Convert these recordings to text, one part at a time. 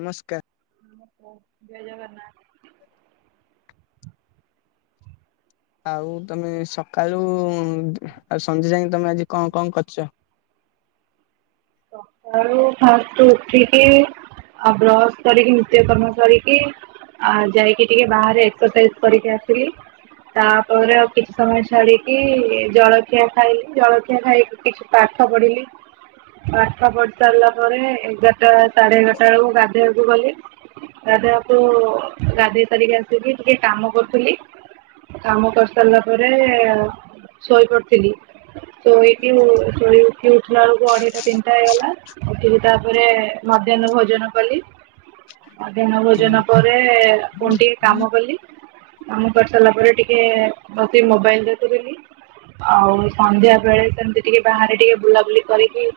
ନମସ୍କାର। ଜୟ ଜଗନ୍ନାଥ। ଆଉ ତମେ ସକାଳୁ ଉ ଆଉ ସଞ୍ଜଜାଙ୍କେ ତମେ ଆଜି କଣ କଣ କରିଚ? ସକାଳୁ ଫାଷ୍ଟରୁ ଉଠିକି ଆଉ ବ୍ରସ୍ କରିକି ନିତ୍ୟ କର୍ମ ସାରିକି ଆ ଯାଇକି ଟିକେ ବାହାରେ ଏକ୍ସରସାଇଜ କରିକି ଆସିଲି। ତାପରେ ଆଉ କିଛି ସମୟ ଛାଡିକି ଜଳଖିଆ ଖାଇଲି ଜଳଖିଆ ଖାଇକି କିଛି ପାଠ ପଢିଲି। ପାଠ ପଢି ସାରିଲା ପରେ ଏଗାରଟା ସାଢେ ଏଗାରଟା ବେଳକୁ ଗାଧେଇବାକୁ ଗଲି। ଗାଧେଇ ବାକୁ ଉ ଗାଧେଇ ସାରିକି ଆସିକି ଟିକେ କାମ କରୁଥିଲି। କାମ କରିସାରିଲା ପରେ ଶୋଇ ପଡିଥିଲି। ଶୋଇକି ଶୋଇ ଉଠିଲା ବେଳକୁ ଅଢେଇଟା। ତିନିଟା ହେଇ ଗଲା ଉଠିକି ତାପରେ ମଧ୍ୟାହ୍ନ ଭୋଜନ କଲି। ମଧ୍ୟାନ ହଁ ଭୋଜନ ପରେ ପୁଣି ଟିକେ କାମ କଲି। କାମ କରି ସାରିଲା ପରେ ଟିକେ ବସି ମୋବାଇଲି ଦେଖୁଥିଲି। ଆଉ ସନ୍ଧ୍ୟା ବେଳେ ସେମିତି ଟିକେ ବାହାରେ ଟିକେ ବୁଲାବୁଲି କରିକି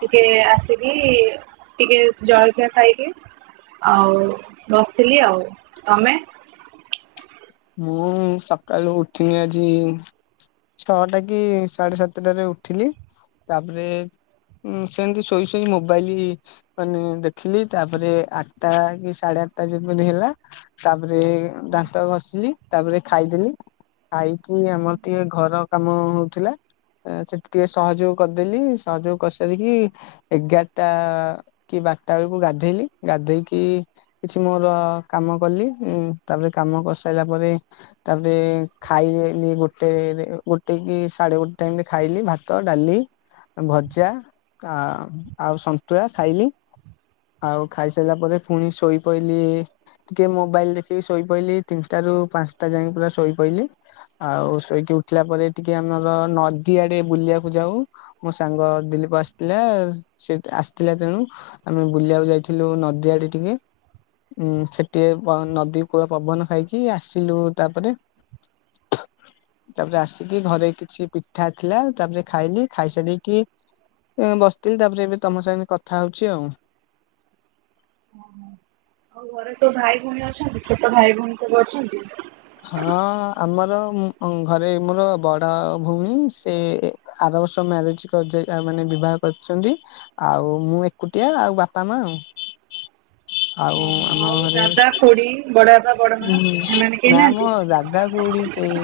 ଟିକେ ଆସିଲି ଟିକେ ଜଳଖିଆ ଖାଇଲି। ଆଉ ବସିଥିଲି ଆଉ ତମେ। ମୁଁ ସକାଳୁ ଉଠିନି ଆଜି। ଛଅଟା କି ସାଢେ ସାତଟାରେ ଉଠିଲି ତାପରେ ହୁଁ ସେମିତି ଶୋଇ ଶୋଇ ମୋବାଇଲି ମାନେ ଦେଖିଲି ତାପରେ ଆଟା କି ସାଢେ ଆଟା ଯେମିତି ହେଲା ତାପରେ ଦାନ୍ତ ଘଷିଲି ତାପରେ ଖାଇଦେଲି ଖାଇ କି ଆମର ଟିକେ ଘର କାମ ହୋଉଥିଲା। ସେ ଟିକେ ସହଯୋଗ କରିଦେଲି ସହଯୋଗ କରିସାରିକି ଏଗାରଟା କି ବାରଟା ବେଳକୁ ଗାଧେଇଲି ଗାଧେଇକି କିଛି ମୋର କାମ କଲି ଇ ତାପରେ କାମ କରିସାରିଲା ପରେ ତାପରେ ଖାଇଦେଲି ଗୋଟେରେ ଗୋଟେ କି ସାଢେ ଗୋଟେ ଟାଇମି ରେ ଖାଇଲି ଭାତ ଡାଲି। ଭଜା ଆ ଆଉ ସନ୍ତୁଳା ଖାଇଲି। ଆଉ ଖାଇସାରିଲା ପରେ ପୁଣି ଶୋଇ ପଇଲି ଟିକେ ମୋବାଇଲି ଦେଖିକି ଶୋଇପଇଲି। ତିନିଟା ରୁ ପାଞ୍ଚଟା ଯାଏ ପୁରା ଶୋଇ ପଇଲି। ଆଉ ଶୋଇକି ଉଠିଲା ପରେ ଟିକେ ଆମର ନଦୀ ଆଡେ ବୁଲିବାକୁ ଯାଉ। ମୋ ସାଙ୍ଗ ଦଲୀପ ଆସିଥିଲା ସେ ଆସିଥିଲା ତେଣୁ ଆମେ ବୁଲିଆକୁ ଯାଇଥିଲୁ ନଦୀଆଡେ ଟିକେ। ହୁଁ ସେଠି ଟିକେ ନଦୀ କୂଳ ପବନ ଖାଇକି ଆସିଲୁ ତାପରେ। ତାପରେ ଆସିକି ଘରେ କିଛି ପିଠା ଥିଲା ତାପରେ ଖାଇଲି ଖାଇସାରିକି ଏ ବସିଥିଲି ତାପରେ ଏବେ ତମ ସାଙ୍ଗେ କଥା ହୋଉଚି ଆଉ। ଉଁ ହୁଁ। ଆଉ ଘର ସବୁ ଭାଇ ଭଉଣୀ ଅଛନ୍ତି। ଛୋଟ ଭାଇ ଭଉଣୀ ସବୁ ଅଛନ୍ତି। ହଁ ଆମର ଘରେ ମୋର ବଡ ଭଉଣୀ ସେ ଆର ବର୍ଷ ମ୍ୟାରେଜ ମାନେ ବିବାହ କରିଛନ୍ତି। ଆଉ ମୁଁ ଏକୁଟିଆ ଆଉ ବାପା ମା ଆଉ ଓହୋ ଆଉ। ଆଉ ଦାଦା ଖୁଡି ବଡ ବାପା। ହୁଁ ହୁଁ ନା ମୋ ଦାଦା ଖୁଡି କେହି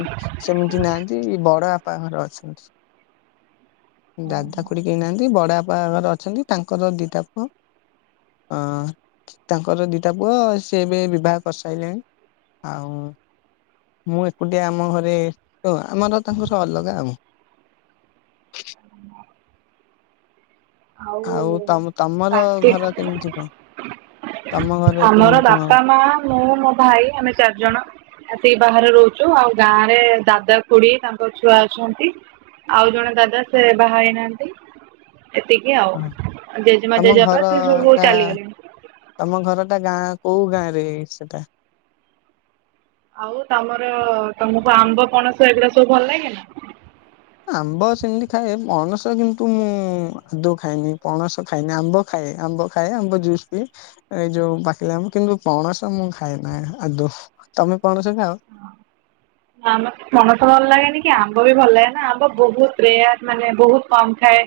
ସେମିତି ନାହାନ୍ତି ବଡବାପ ଙ୍କ ର ଅଛନ୍ତି। ଦାଦା ଖୁଡି କେହି ନାହାନ୍ତି। ବଡବାପା ଙ୍କ ର ଅଛନ୍ତି ତାଙ୍କର ଦିଟା ପୁଅ। ଅଁ ତାଙ୍କର ଦିଟା ପୁଅ ସିଏ ଏବେ ବିବାହ କରିସାରିଲେଣି। ଆଉ ମୁଁ ଏକୁଟିଆ ଆମ ଘରେ ଆମର ତାଙ୍କର ଅଲଗା ଆଉ। ଆଉ ତମ ତମର କାର୍ତ୍ତିକ ଘର କେମିତି କଣ? ତମ ଘରେ ଆମର କେମିତି କଣ ବାପା ମା ମୁଁ ମୋ ଭାଇ ଆମେ ଚାରିଜଣ। ଆସିକି ବାହାରେ ରହୁଛୁ ଆଉ ଗାଁରେ ଦାଦା ଖୁଡି ତାଙ୍କ ଛୁଆ ଅଛନ୍ତି। ଆଉ ଜଣେ ଦାଦା ସେ ବାହା ହେଇନାହାନ୍ତି। ଏତିକି ଆଉ ଜେଜେମା ତମ ଜେଜେବାପା ଘର ସେ ସବୁ ଟା ଚାଲିଗଲେଣି। ତମ ଘରଟା ଗାଁ କୋଉ ଗାଁରେ ସେଟା। ଆଉ ତମର ତମକୁ ଆମ୍ବ ପଣସ ଏଗୁଡା ସବୁ ଭଲ ଲାଗେ ନା? ଆମ୍ବ ସେମିତି ଖାଏ ପଣସ କିନ୍ତୁ ମୁଁ ଆଦୌ ଖାଇଏନି ପଣସ ଖାଇନି। ଆମ୍ବ ଖାଏ ଆମ୍ବ ଖାଏ ଆମ୍ବ ଜୁସ୍ ପିଏ। ଏଇ ଯୋଉ ପାକିଲା ଆମ୍ବ କିନ୍ତୁ ପଣସ ମୁଁ ଖାଇଏନା ନାହିଁ ଆଦୌ ତମେ ପଣସ ଖାଅ। ନା ଆମ କୁ ପଣସ ଭଲ ଲାଗେନି କି ଆମ୍ବ ବି ଭଲ ଲାଗେ ନା। ଆମ୍ବ ବହୁତ ପ୍ରେୟାସ ମାନେ ବହୁତ କମ ଖାଏ।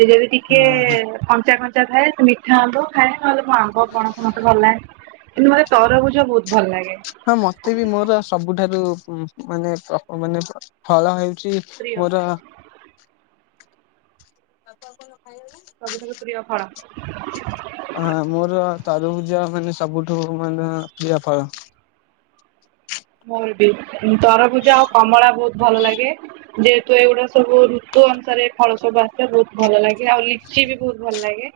ଏ ଯଦି ଟିକେ ହଁ ହଁ କଞ୍ଚା କଞ୍ଚା ଥାଏ ସେମିତି ଆମ୍ବ ଖାଏ ନହେଲେ ଆମ୍ବ ପଣସ ମତେ ଭଲ ଲାଗେ ନି କିନ୍ତୁ ମତେ ତରଭୁଜ ବହୁତ ଭଲ ଲାଗେ। ହଁ ମତେ ବି ମୋର ସବୁଠାରୁ ମାନେ ମାନେ ଫଳ ହେଉଚି ପ୍ରିୟ ମୋର ସବୁଠାରୁ ପ୍ରିୟ ଫଳ? ହଁ ମୋର ତରଭୂଜ ମାନେ ସବୁଠୁ ମାନେ ପ୍ରିୟ ଫଳ। ମୋର ବି ତରଭୂଜ ଆଉ କମଳା ବହୁତ ଭଲ ଲାଗେ। ଯେହେତୁ ଏଗୁଡା ସବୁ ଋତୁ ଅନୁସାରେ ଫଳ ସବୁ ଆସେ ବହୁତ ଭଲ ଲାଗେ ଆଉ ଲିଚି ବି ବହୁତ ଭଲ ଲାଗେ।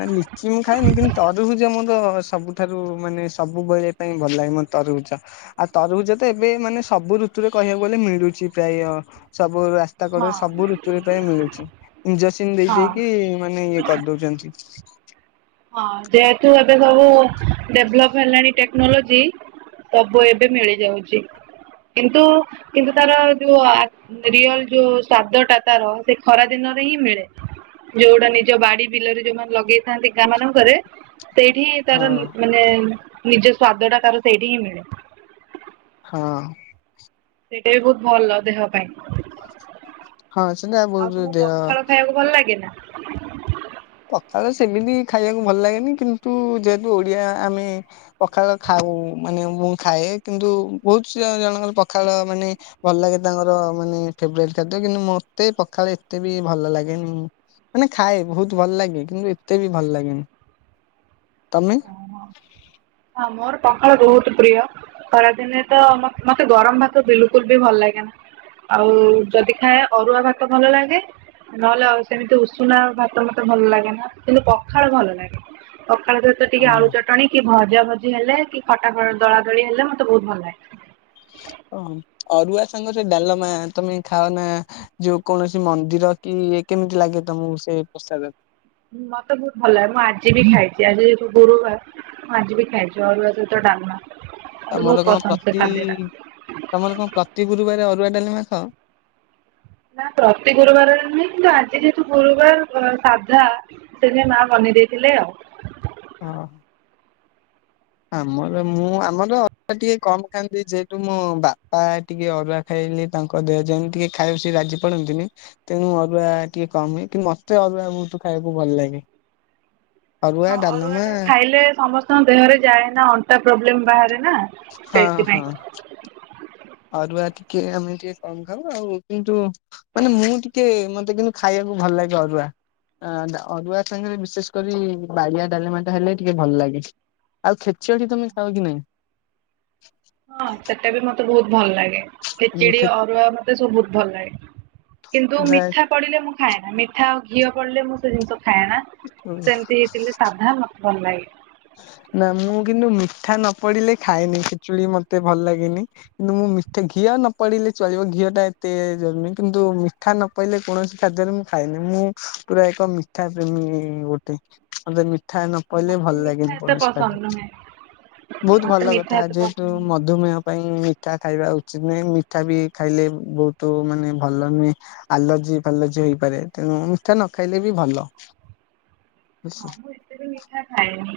ନା ଲିଚି ମୁଁ ଖାଏନି କିନ୍ତୁ ତରୁଭୂଜ ମୋର ସବୁଠାରୁ ମାନେ ସବୁବେଳେ ପାଇଁ ଭଲ ଲାଗେ ମତେ ତରଭୂଜ। ଆଉ ତରଭୂଜ ତ ଏବେ ମାନେ ସବୁ ଋତୁରେ କହିବାକୁ ଗଲେ ମିଳୁଚି ପ୍ରାୟ ସବୁ ରା ରାସ୍ତା ହଁ କଡରେ ସବୁ ଋତୁରେ ପାଇଁ ମିଳୁଚି, ଇଞ୍ଜେକ୍ସିନ ଦେଇ ହଁ ଦେଇକି ମାନେ ଇଏ କରିଦଉଚନ୍ତି। ହଁ ଯେହେତୁ ଏବେ ସବୁ ଡେଭଲପ ହେଲାଣି ଟେକ୍ନୋଲୋଜି ସବୁ ଏବେ ମିଳିଯାଉଚି। କିନ୍ତୁ କିନ୍ତୁ ତାର ଏ ଯୋଉ ଆ ରିଅଲ ଯୋଉ ସ୍ଵାଦ ଟା ତାର ସେ ଖରା ଦିନରେ ହିଁ ମିଳେ। ଯୋଉ ଗୁଡା ନିଜ ବାଡି ବିଲରେ ଯୋଉମାନେ ଲଗେଇଥାନ୍ତି। ଗାଁ ମାନଙ୍କରେ ସେଇଠି ହିଁ ହଁ ତାର ମାନେ ନିଜ ସ୍ଵାଦ ଟା ତାର ସେଇଠି ହିଁ ମିଳେ। ହଁ। ସେଇଟା ବି ବହୁତ ଭଲ ଦେହ ପାଇଁ। ଆଉ ହଁ ସେଟା ବହୁତ ତମକୁ ଦେହ ପଖାଳ ଖାଇବାକୁ ଭଲ ଲାଗେ ନା? ପଖାଳ ସେମିତି ଖାଇବାକୁ ଭଲ ଲାଗେନି କିନ୍ତୁ ଯେହେତୁ ଓଡିଆ ଆମେ ପଖାଳ ଖାଉ ମାନେ ମୁଁ ଖାଏ କିନ୍ତୁ ବହୁତ ସ ଜଣଙ୍କର ପଖାଳ ମାନେ ଭଲ ଲାଗେ ତାଙ୍କର ମାନେ ଫେବରଟ ଖାଦ୍ୟ କିନ୍ତୁ ମୋତେ ପଖାଳ ଏତେ ବି ଭଲ ଲାଗେନି। ମାନେ ଖାଏ ବହୁତ ଭଲ ଲାଗେ, କିନ୍ତୁ ଏତେ ବି ଭଲ ଲାଗେନି ତମେ? ଓୋ ହ ହଁ ମୋର ପଖାଳ ବହୁତ ପ୍ରିୟ। ଖରାଦିନେ ତ ମତ୍ ମତେ ଗରମ ଭାତ ବିଲକୁଲ ବି ଭଲ ଲାଗେନା। ଆଉ ଯଦି ଖାଏ ଅରୁଆ ଭାତ ଭଲ ଲାଗେ। ନହେଲେ ଆଉ ସେମିତି ଉଷୁନା ଭାତ ମତେ ଭଲ ଲାଗେ ନା କିନ୍ତୁ ପଖାଳ ଭଲ ଲାଗେ। ପଖାଳ ସହିତ ଟିକେ ଆଳୁ ଚଟଣି କି ଭଜା ଭଜି ହେଲେ କି ଖଟା ଦଳା ଦଳି ହେଲେ ମତେ ବହୁତ ଭଲ ଲାଗେ। ଓ ଅରୁଆ ସାଙ୍ଗରେ ଡାଲମା ତମେ ଖାଅ ନା? ଯୋଉ କୌଣସି ମନ୍ଦିର କି କେମିତି ଲାଗେ ତମକୁ ସେ ପୋସାଦ? ହୁଁ ମତେ ବହୁତ ଭଲ ଲାଗେ। ମୁଁ ଆଜି ବି ଖାଇଛି ଆଜି ଯେହେତୁ ଗୁରୁବାର। ଆଜି ବି ଖାଇଚି ଅରୁଆ ସହିତ ଡାଲମା। ମୋତେ ତମର ବହୁତ କଣ ପସନ୍ଦ ସେ ପ୍ରତି ଖାଦ୍ୟ ଟା। ତମର କଣ ପ୍ରତି ଗୁରୁବାରେ ଅରୁଆ ଡାଲମା ଖାଅ? ନା ପ୍ରତି ଗୁରୁବାର ନୁହେଁ କିନ୍ତୁ ଆଜି ଯେହେତୁ ଗୁରୁବାର ଉ ସାଧା ସେଥି ପାଇଁ ମା ବନେଇ ଦେଇଥିଲେ ଆଉ। ହଁ। ଆମର ମୁଁ ଆମର ଅରୁଆ ଟିକେ କମ ଖାଆନ୍ତି ଯେହେତୁ ମୋ ବାପା ଟିକେ ଅରୁଆ ଖାଇଲେ ତାଙ୍କ ଦେହ ଯାଏନ ଟିକେ ଖାଇବା ସେ ରାଜି ପଡନ୍ତିନି। ତେଣୁ ଅରୁଆ ଟିକେ କମ ହୁଏ। କିନ୍ତୁ ମତେ ଅରୁଆ ବହୁତ ଖାଇବାକୁ ଭଲ ଲାଗେ। ହଁ ଅରୁଆ ଟା ଖାଇଲେ ସମସ୍ତଙ୍କ ଦେହରେ ଯାଏନା। ଅଣ୍ଟା ପ୍ରୋବ୍ଲେମ ବାହାରେ ନା? ହଁ ସେଇଥିପାଇଁ ହଁ। ଅରୁଆ ଟିକେ ଆମେ ଟିକେ କମ ଖାଉ ଆଉ କିନ୍ତୁ ମାନେ ମୁଁ ଟିକେ ମତେ କିନ୍ତୁ ଖାଇବାକୁ ଭଲ ଲାଗେ ଅରୁଆ। ଅ ଅରୁଆ ସାଙ୍ଗରେ ବିଶେଷ କରି ବାଡ଼ିଆ ଡାଲମା ଟା ହେଲେ ଟିକେ ଭଲ ଲାଗେ। ଆଉ ଖେଚିଟି ତମେ ଖାଅ କି ନାଇ? ହଁ ସେଟା ବି ମତେ ବହୁତ ଭଲ ଲାଗେ। ଉଁ, ଖେଚୁଡି ଖେ- ଅରୁଆ ମତେ ସବୁତ ଭଲ ଲାଗେ କିନ୍ତୁ ମିଠା ବା- ପଡିଲେ ମୁଁ ଖାଏନା ମିଠା ଆଉ ଘିଅ ପଡିଲେ ମୁଁ ସେ ଜିନିଷ ଖାଏନା ସେମିତି ହେଇଥିଲେ ସାଧା ମତେ ଭଲ ଲାଗେ। ନା ମୁଁ କିନ୍ତୁ ମିଠା ନ ପଡିଲେ ଖାଏନି ଖେଚୁଡ଼ି ମତେ ଭଲ ଲାଗେନି। କିନ୍ତୁ ମୁଁ ମିଠେଇ ଘିଅ ନ ପଡିଲେ ଚଳିବ ଘିଅ ଟା ଏତେ ଜରୁରୀ କିନ୍ତୁ ମିଠା ନ କହିଲେ କୌଣସି ଖାଦ୍ୟରେ ମୁଁ ଖାଇନି ମୁଁ ପୁରା ଏକ ମିଠା ପ୍ରେମୀ ଗୋଟେ ମୋ ମି ମିଠାନ ପଇଲେ ମତେ ଭଲ ମିଠା ଲାଗେନି ଏତେ କୌଣସି ଖା ପସନ୍ଦ ନୁହେଁ ବହୁତ ମତେ ଭଲ ମିଠା କଥା ଏତେ ପସନ୍ଦ ଯେହେତୁ ମୁଁ? ନୁହେଁ। ମଧୁମେହ ପାଇଁ ମିଠା ଖାଇବା ଉଚିତ ନୁହେଁ ମିଠା ବି ଖାଇଲେ ବହୁତ ମାନେ ଭଲ ନୁହେଁ? ଆଲର୍ଜି ଫାଲଜି ହେଇପାରେ ତେଣୁ ମିଠା ନ ଖାଇଲେ ବି ଭଲ। ହଁ ମୁଁ ଏତେ ମିଠା ଖାଏନି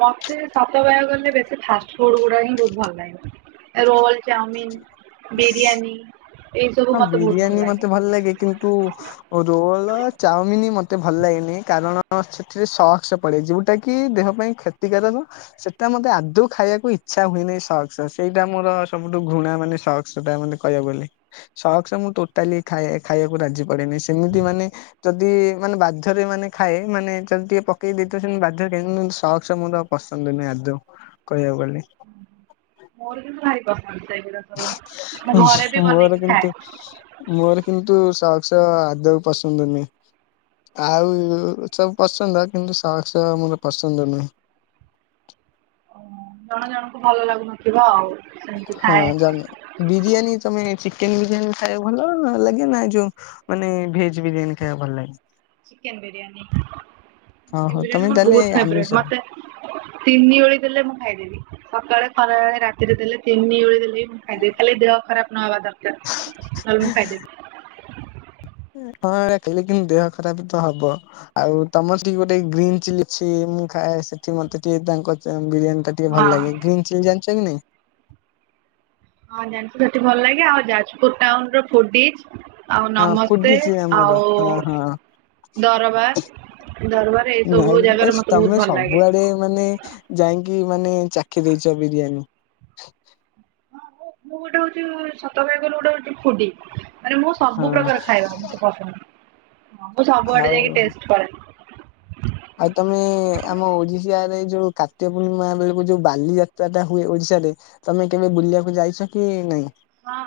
ମତେ ସତ କହିବାକୁ ଗଲେ ବେଶୀ ଫାଷ୍ଟ ଫୁଡ ଗୁଡା ହିଁ ବହୁତ ଭଲ ଲାଗେ। ରୋଲ୍ ଚାଉମିିନ୍ ବିରିୟାନୀ ଏଇ ସବୁ ହଁ ମତେ ବହୁତ ଭଲ ବିରିୟାନୀ ଲାଗେ। ମତେ ଭଲଲାଗେ କିନ୍ତୁ ରୋଲ ଚାଉମିନ ମତେ ଭଲ ଲାଗେନି କାରଣ ସେଥିରେ ସକ୍ସ ପ ପଡ଼େ ଯୋଉଟା କି ଦେହ ପାଇଁ କ୍ଷତିକାରକ। ସେଟା ମତେ ଆଦୌ ଖାଇବାକୁ ଇଚ୍ଛା ହୁଏନେଇ ସକ୍ସ ସେଇଟା ମୋର ସବୁଠୁ ଘୃଣା ମାନେ ସକ୍ସ ଟା ମାନେ କହିଆକୁ ଗଲେ ସକ୍ସକମୁଁ ଟୋଟାଲି ଖା ଖାଇବାକୁ ରାଜି ପଡେନି ସେମିତି ମାନେ ଯଦି ମାନେ ବାଧ୍ୟରେ ମାନେ ଖାଏ ମାନେ ଯଦି ଟିକେ ପକେଇ ଦେଇଥିବ ସେମିତି ବାଧ୍ୟ ଖାଏ ସକ୍ସ ମୋ ପସନ୍ଦ ନୁହେଁ ଆଦୌ କହିବାକୁ ଗଲେ। ମୋର କିନ୍ତୁ ଭାରି ପସନ୍ଦ ସେଇଗୁଡା ସବୁ। ମୁଁ ଘରେ ବି ମୋର ବନେଇକି ଖାଏ। କିନ୍ତୁ ମୋର କିନ୍ତୁ ସକ୍ସ ଆଦୌ ପସନ୍ଦ ନୁହେଁ? ଆଉ ସବୁ ପସନ୍ଦ କିନ୍ତୁ ସକ୍ସ ମୋର ପସନ୍ଦ ନୁଁହ। ଅ, ଜଣ ଜଣଙ୍କୁ ଭଲ ଲାଗୁନଥିବ ଆଉ ସେମିତି ହଁ ଥାଏ ଜାଣିନ ବିରିୟାନୀ ତମେ ଚିକେନ ବିରିୟାନୀ ଖାଇବାକୁ ଭଲ ଲାଗେ ନାଁ ଯୋଉ ମାନେ ଭେଜବିରିୟାନୀ ଖାଇବାକୁ ଭଲ ଲାଗେ? ଚିକେନ ବିରିୟାନୀ ଚିକେନ ଓହୋ ବିରିୟାନୀ ତମେ ମୋର ତାହେଲେ ବହୁତ ଆମିଷ ଫାବୋରେଟ ମୋତେ ତିନି ଓଳି ଦେଲେ ମୁଁ ଖାଇଦେବି ସକାଳେ ଖରାବେଳେ ରାତିରେ ଦେଲେ ତିନି ଓଳି ଦେଲେ ଆଜି କାଲି ଦେହ ଖରାପ ନହବା ଦରକାର ନହେଲେ ମୁଁ ଖାଇଦେବି। ହଁ ଏ ଉରା ଖାଇଲେ କିନ୍ତୁ ଦେହ ଖରାପ ତ ହବ। ଆଉ ତମର ସେଠି ଗୋଟେ ଗ୍ରୀନ୍ ଚିଲି ଅଛି ମୁଁ ଖାଏ ସେଠି ମତେ ଟିକେ ତାଙ୍କ ବିରିୟାନୀ ଟିକେ ହଁ ଭଲ ଲାଗେ ଗ୍ରୀନ୍ ଚିଲ୍ ଜାଣିଛ କି ନାଇଁ? ହଁ ଜାଣିଛୁ ସେଠି ଭଲ ଲାଗେ ଆଉ ଯାଜପୁର ଟାଉନ ର ଫୁଡି? ଆଉ ହଁ ନମସ୍ତେ ଫୁଡି ଚି ଆମର ଆଉ ହଁ ହଁ ଦରବାର୍ ଦରବାର୍ ଏଇ ନାଇଁ ସବୁ ଜାଗାରେ ମତେ ବହୁତ ଭଲ ଲାଗେ। ଯାଇଁକି ମାନେ ଚାଖି ଦେଇଛ ବିରିୟାନୀ? ହଁ ମୁଁ ଗୋଟେ ହଉଛି ସତକହିବାକୁ ଗଲେ ଗୋଟେ ହଉ ଫୁଡି ମାନେ ମୁଁ ହଁ ସବୁ ପ୍ରକାର ଖାଇବା ପସନ୍ଦଁ ମୁଁ ସବୁଆଡେ ଯାଇକି ଆଉ ଟଷ୍ଟ କରେ। ଆଉ ତମେ ଆମ ଓଡିଶାରେ ଯୋଉ କାର୍ତ୍ତିକ ପୂର୍ଣ୍ଣିମା ବେଳକୁ ଯୋଉ ବାଲି ଯାତ୍ରା ଟା ହୁଏ ଓଡିଶାରେ? ତମେ କେବେ ବୁଲିବାକୁ ଯାଇଛ କି ନାଇଁ? ହଁ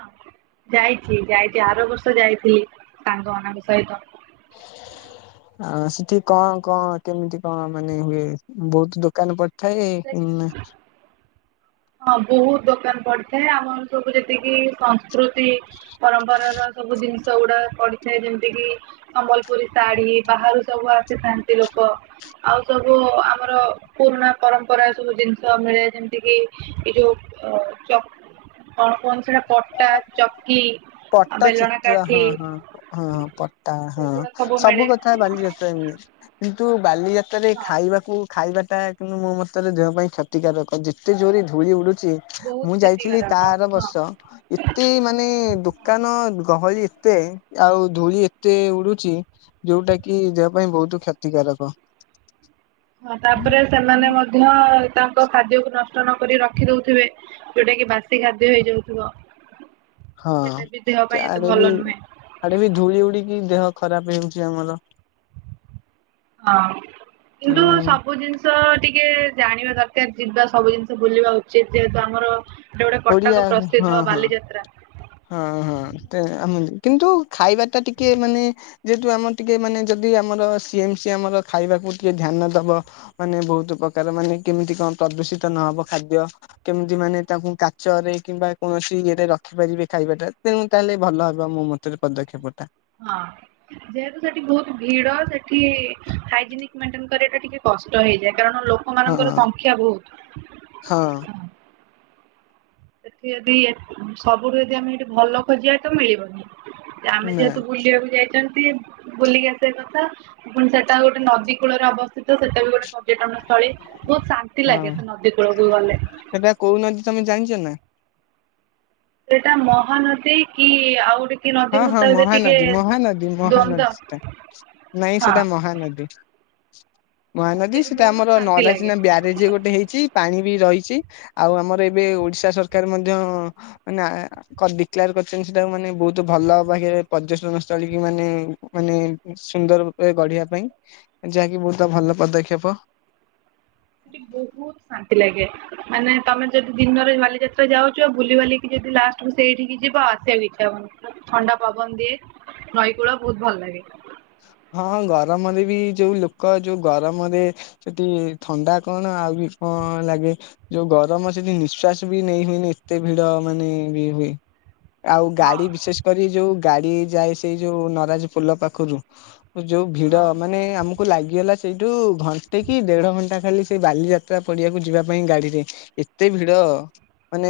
ଯାଇଛି ଯାଇଛି ଆର ବର୍ଷ ଯାଇଥିଲି ସାଙ୍ଗମାନଙ୍କ ସହିତ। [unintelligible] ଆ ସେଠି କଣ କଣ କେମିତି କଣ ମାନେ ହୁଏ ବହୁତ ଦୋକାନ ପଡି ଥାଏ ସେ ଇନା ହଁ ବହୁତ ଦୋକାନ ପଡିଥାଏ ଆମର ସବୁ ଯେତିକି ସଂସ୍କୃତି। ପରମ୍ପରା ର ସବୁ ଜିନିଷ ଗୁଡା ପଡିଥାଏ ଯେମିତି କିି। ସମ୍ବଲପୁରୀ ଶାଢ଼ୀ ବାହାରୁ ସବୁ ଆସିଥାନ୍ତି ଲୋକ। ଆଉ ସବୁ ଆମର ପୁରୁଣା ପରମ୍ପରା ସବୁ ଜିନିଷ ମିଳେ ଯେମିତି କିି ଏ ଯଉ ଅ ଚ କଣ କୁହନ୍ତି ସେଟା ପଟା ଚକଟି ପଟା ଚିତ୍ର ହଁ ହଁ ହଁ ପଟା ହଁ ସେଗୁଡା ସବୁ ମିଳେ କଥା ବାଲିଯାତ୍ରା ରେ ମିଳେ। କିନ୍ତୁ ବାଲିଯାତ୍ରାରେ ହଁ ଖାଇବାକୁ। ଖାଇବାଟା କିନ୍ତୁ ମୋ ମତରେ ଦେହ ପାଇଁ କ୍ଷତିକାରକ ଯେତେ ଜୋର ରେ ଧୂଳି ଉଡ଼ୁଚି। ବହୁତ ମୁଁ ଯାଇଥିଲି ତା କ୍ଷତିକାରକ ଆର ହଁ। ବର୍ଷ ଏତେ ମାନେ ଦୁଃ କାନ ଗହଳି ଏତେ ଆଉ ଧୂଳି ଏତେ ଉଡୁଛି। ଯୋଉଟା କି ଦେହ ପାଇଁ ବହୁତୁ କ୍ଷତିକାରକ। ହଁ ତାପରେ ସେମାନେ ମ ଧ୍ୟ ତାଙ୍କ ଖାଦ୍ୟକୁ ନଷ୍ଟ ନକରି ରଖି ଦଉଥିବେ। ଯୋଉଟା କି ବାସି ଖାଦ୍ୟ ହେଇଯାଉଥିବ ସେଟା ବି ଦେହ ହଁ ପାଇଁ ଏତେ ଆଡେ ବି ଭଲ ନୁହେଁ। ଆଡେ ବି ଧୂଳି ଉଡିକି ଦେହ ଖରାପେ ହେଉଛି ଆମର। ହଁ କିନ୍ତୁ ତେଣୁ ସ ସବୁ ଜିନିଷ ଟିକେ ଜାଣିବା ଦରକାର ଯିବା ସବୁ ଜିନିଷ ବୁଲିବା ଉଚିତ ଯେହେତୁ ଆମର ଯୋଉଟା ଓଡିଆ କଟକ ହଁ ପ୍ରସିଦ୍ଧ ହଁ। ବାଲିଯାତ୍ରା। ହଁ ହଁ [unintelligible] କିନ୍ତୁ ଖାଇବା ଟା ଟିକେ ମାନେ ଯେହେତୁ ଆମର ଟିକେ ମାନେ ଯଦି ଆମର ସିଏମ ସି ଆମର ଖାଇବାକୁ ଟିକେ ଧ୍ୟାନ ଦବ। ମାନେ ବହୁତୁ ପ୍ରକାର ମାନେ କେମିତି କଣ ପ୍ରଦୂଷିତ ନହବ ଖାଦ୍ୟ। କେମିତି ମାନେ ତାଙ୍କୁ କାଚ ରେ କିମ୍ବା କୌଣସି ଇଏରେ ରଖିପାରିବେ। ଖାଇବାଟା ତେଣୁ ତାହେଲେ ଭଲ ହବ ମୋ ମତରେ ପଦକ୍ଷେପଟା। ହଁ। ଯେହେତୁ ସେଠି ବହୁତ ଭିଡ ସେଠି ହାଇଜିନିକ୍ ମେଣ୍ଟେନ କରିବା ଟା ଟିକେ କଷ୍ଟ ହେଇଯାଏ କାରଣ ଲୋ ଲ ମାନଙ୍କର ହଁ ସଂଖ୍ୟା ବହୁତ୍। ହଁ। ସେଠି ଯଦି ସବୁଠୁ ଯଦି ଆମେ ଏଠି ଭଲ ଖୋଜିବା ତ ମିଳିବନି। ଆମେ ନା ଯେହେତୁ ବୁଲିବାକୁ ଯାଇଛନ ପି ବୁଲିକି ଆସିବା କଥା ପୁଣି ସେଟା ଗୋଟେ ନଦୀ କୂଳରେ ଅବସ୍ଥିତ ସେଟା ବି ଗୋଟେ ପର୍ଯ୍ୟଟନ ସ୍ଥଳୀ ବହୁତ ଶାନ୍ତି ହଁ ଲାଗେ ସେ ନଦୀ କୂଳକୁ ଗଲେ। ସେଟା କଉ ନଦୀ ତମେ ଜାଣିଚ ନା? ସେଟା ମହାନଦୀ କି ଆଉ ଗୋଟେ କି ନଦୀ ହଁ ମୁଁ ହଁ ତା ଭିତରେ ଟିକେ ମହାନଦୀ ମହାନଦୀ ଦ୍ଵନ୍ଦ ମହାନଦୀ ସେଟା ନାଇଁ ହଁ ସେଟା ମହାନଦୀ। ମହାନଦୀ ସେଇଠି ସେଟା ବହୁତ ଆମର ଶାନ୍ତି ନଦା ଲାଗେ। ଚିହ୍ନା ବ୍ୟାରେଜ ଗୋଟେ ହେଇଚି। ପାଣି ବି ରହିଛି ଆଉ ଆମର ଏବେ ଓଡିଶା ସରକାର ମଧ୍ୟ ମାନ କ ଡିକ୍ଲୋର କରିଛନ୍ତି ସେଟାକୁ ମାନେ ବହୁତ ଭଲ ପାଖେରେ ପର୍ଯ୍ୟଟନ ସ୍ଥଳୀ କି ମାନେ ମାନେ ସୁନ୍ଦର ଗଢିବା ପାଇଁ ଯାହାକି ବହୁତ ଭଲ ପଦକ୍ଷେପ। ସେଠି ବହୁତ୍ ଶାନ୍ତି ଲାଗେ। ମାନେ ତମେ ଯେଦି ଦିନରେ ବାଲିଯାତ୍ରା ଯାଉଚ ଆଉ ବୁଲି ବାଲିକି ଯେଦି ଲାଷ୍ଟକୁୁ ସେଇଠିକି ଯିବ ଆଉ ଆସିଆକୁ ଇଚ୍ଛା ହବନି। ଥଣ୍ଡା ପବନ ଦିଏ। ନଈକୂଳ ବହୁତ୍ ଭଲ ଲାଗେ। ହଁ ଗରମ ରେ ବି ଯୋଉ ଲୋକ ଯୋଉ ଗରମ ରେ ସେଠି ଥଣ୍ଡା କଣ ଆଉ ବି କଣ ଲାଗେ। ଯୋଉ ଗରମ ସେଠି ନିଶ୍ୱାସ ବି ନେଇ ହୁଏନି ଏତେ ଭିଡ ମାନେ ବି ହୁଏ। ଆଉ ହଁ ଗାଡି ବିଶେଷ କରି ଯୋଉ ଗାଡି ଯାଏ ସେଇ ଯୋଉ ନରାଜ ପୋଲ ପାଖରୁ ଯୋଉ ଭିଡ ହଁ। ମାନେ ଆମୁକ୍ କୁ ଲାଗିଗଲା ସେଇଠୁ ଘଣ୍ଟେ କି ଦେଢ଼ ଘଣ୍ଟା ଖାଲି ସେ ବାଲିଯାତ୍ରା ପଡ଼ିଆକୁ ଯିବା ପାଇଁ ଗାଡ଼ିରେ। ଏତେ ଭିଡ? ମାନେ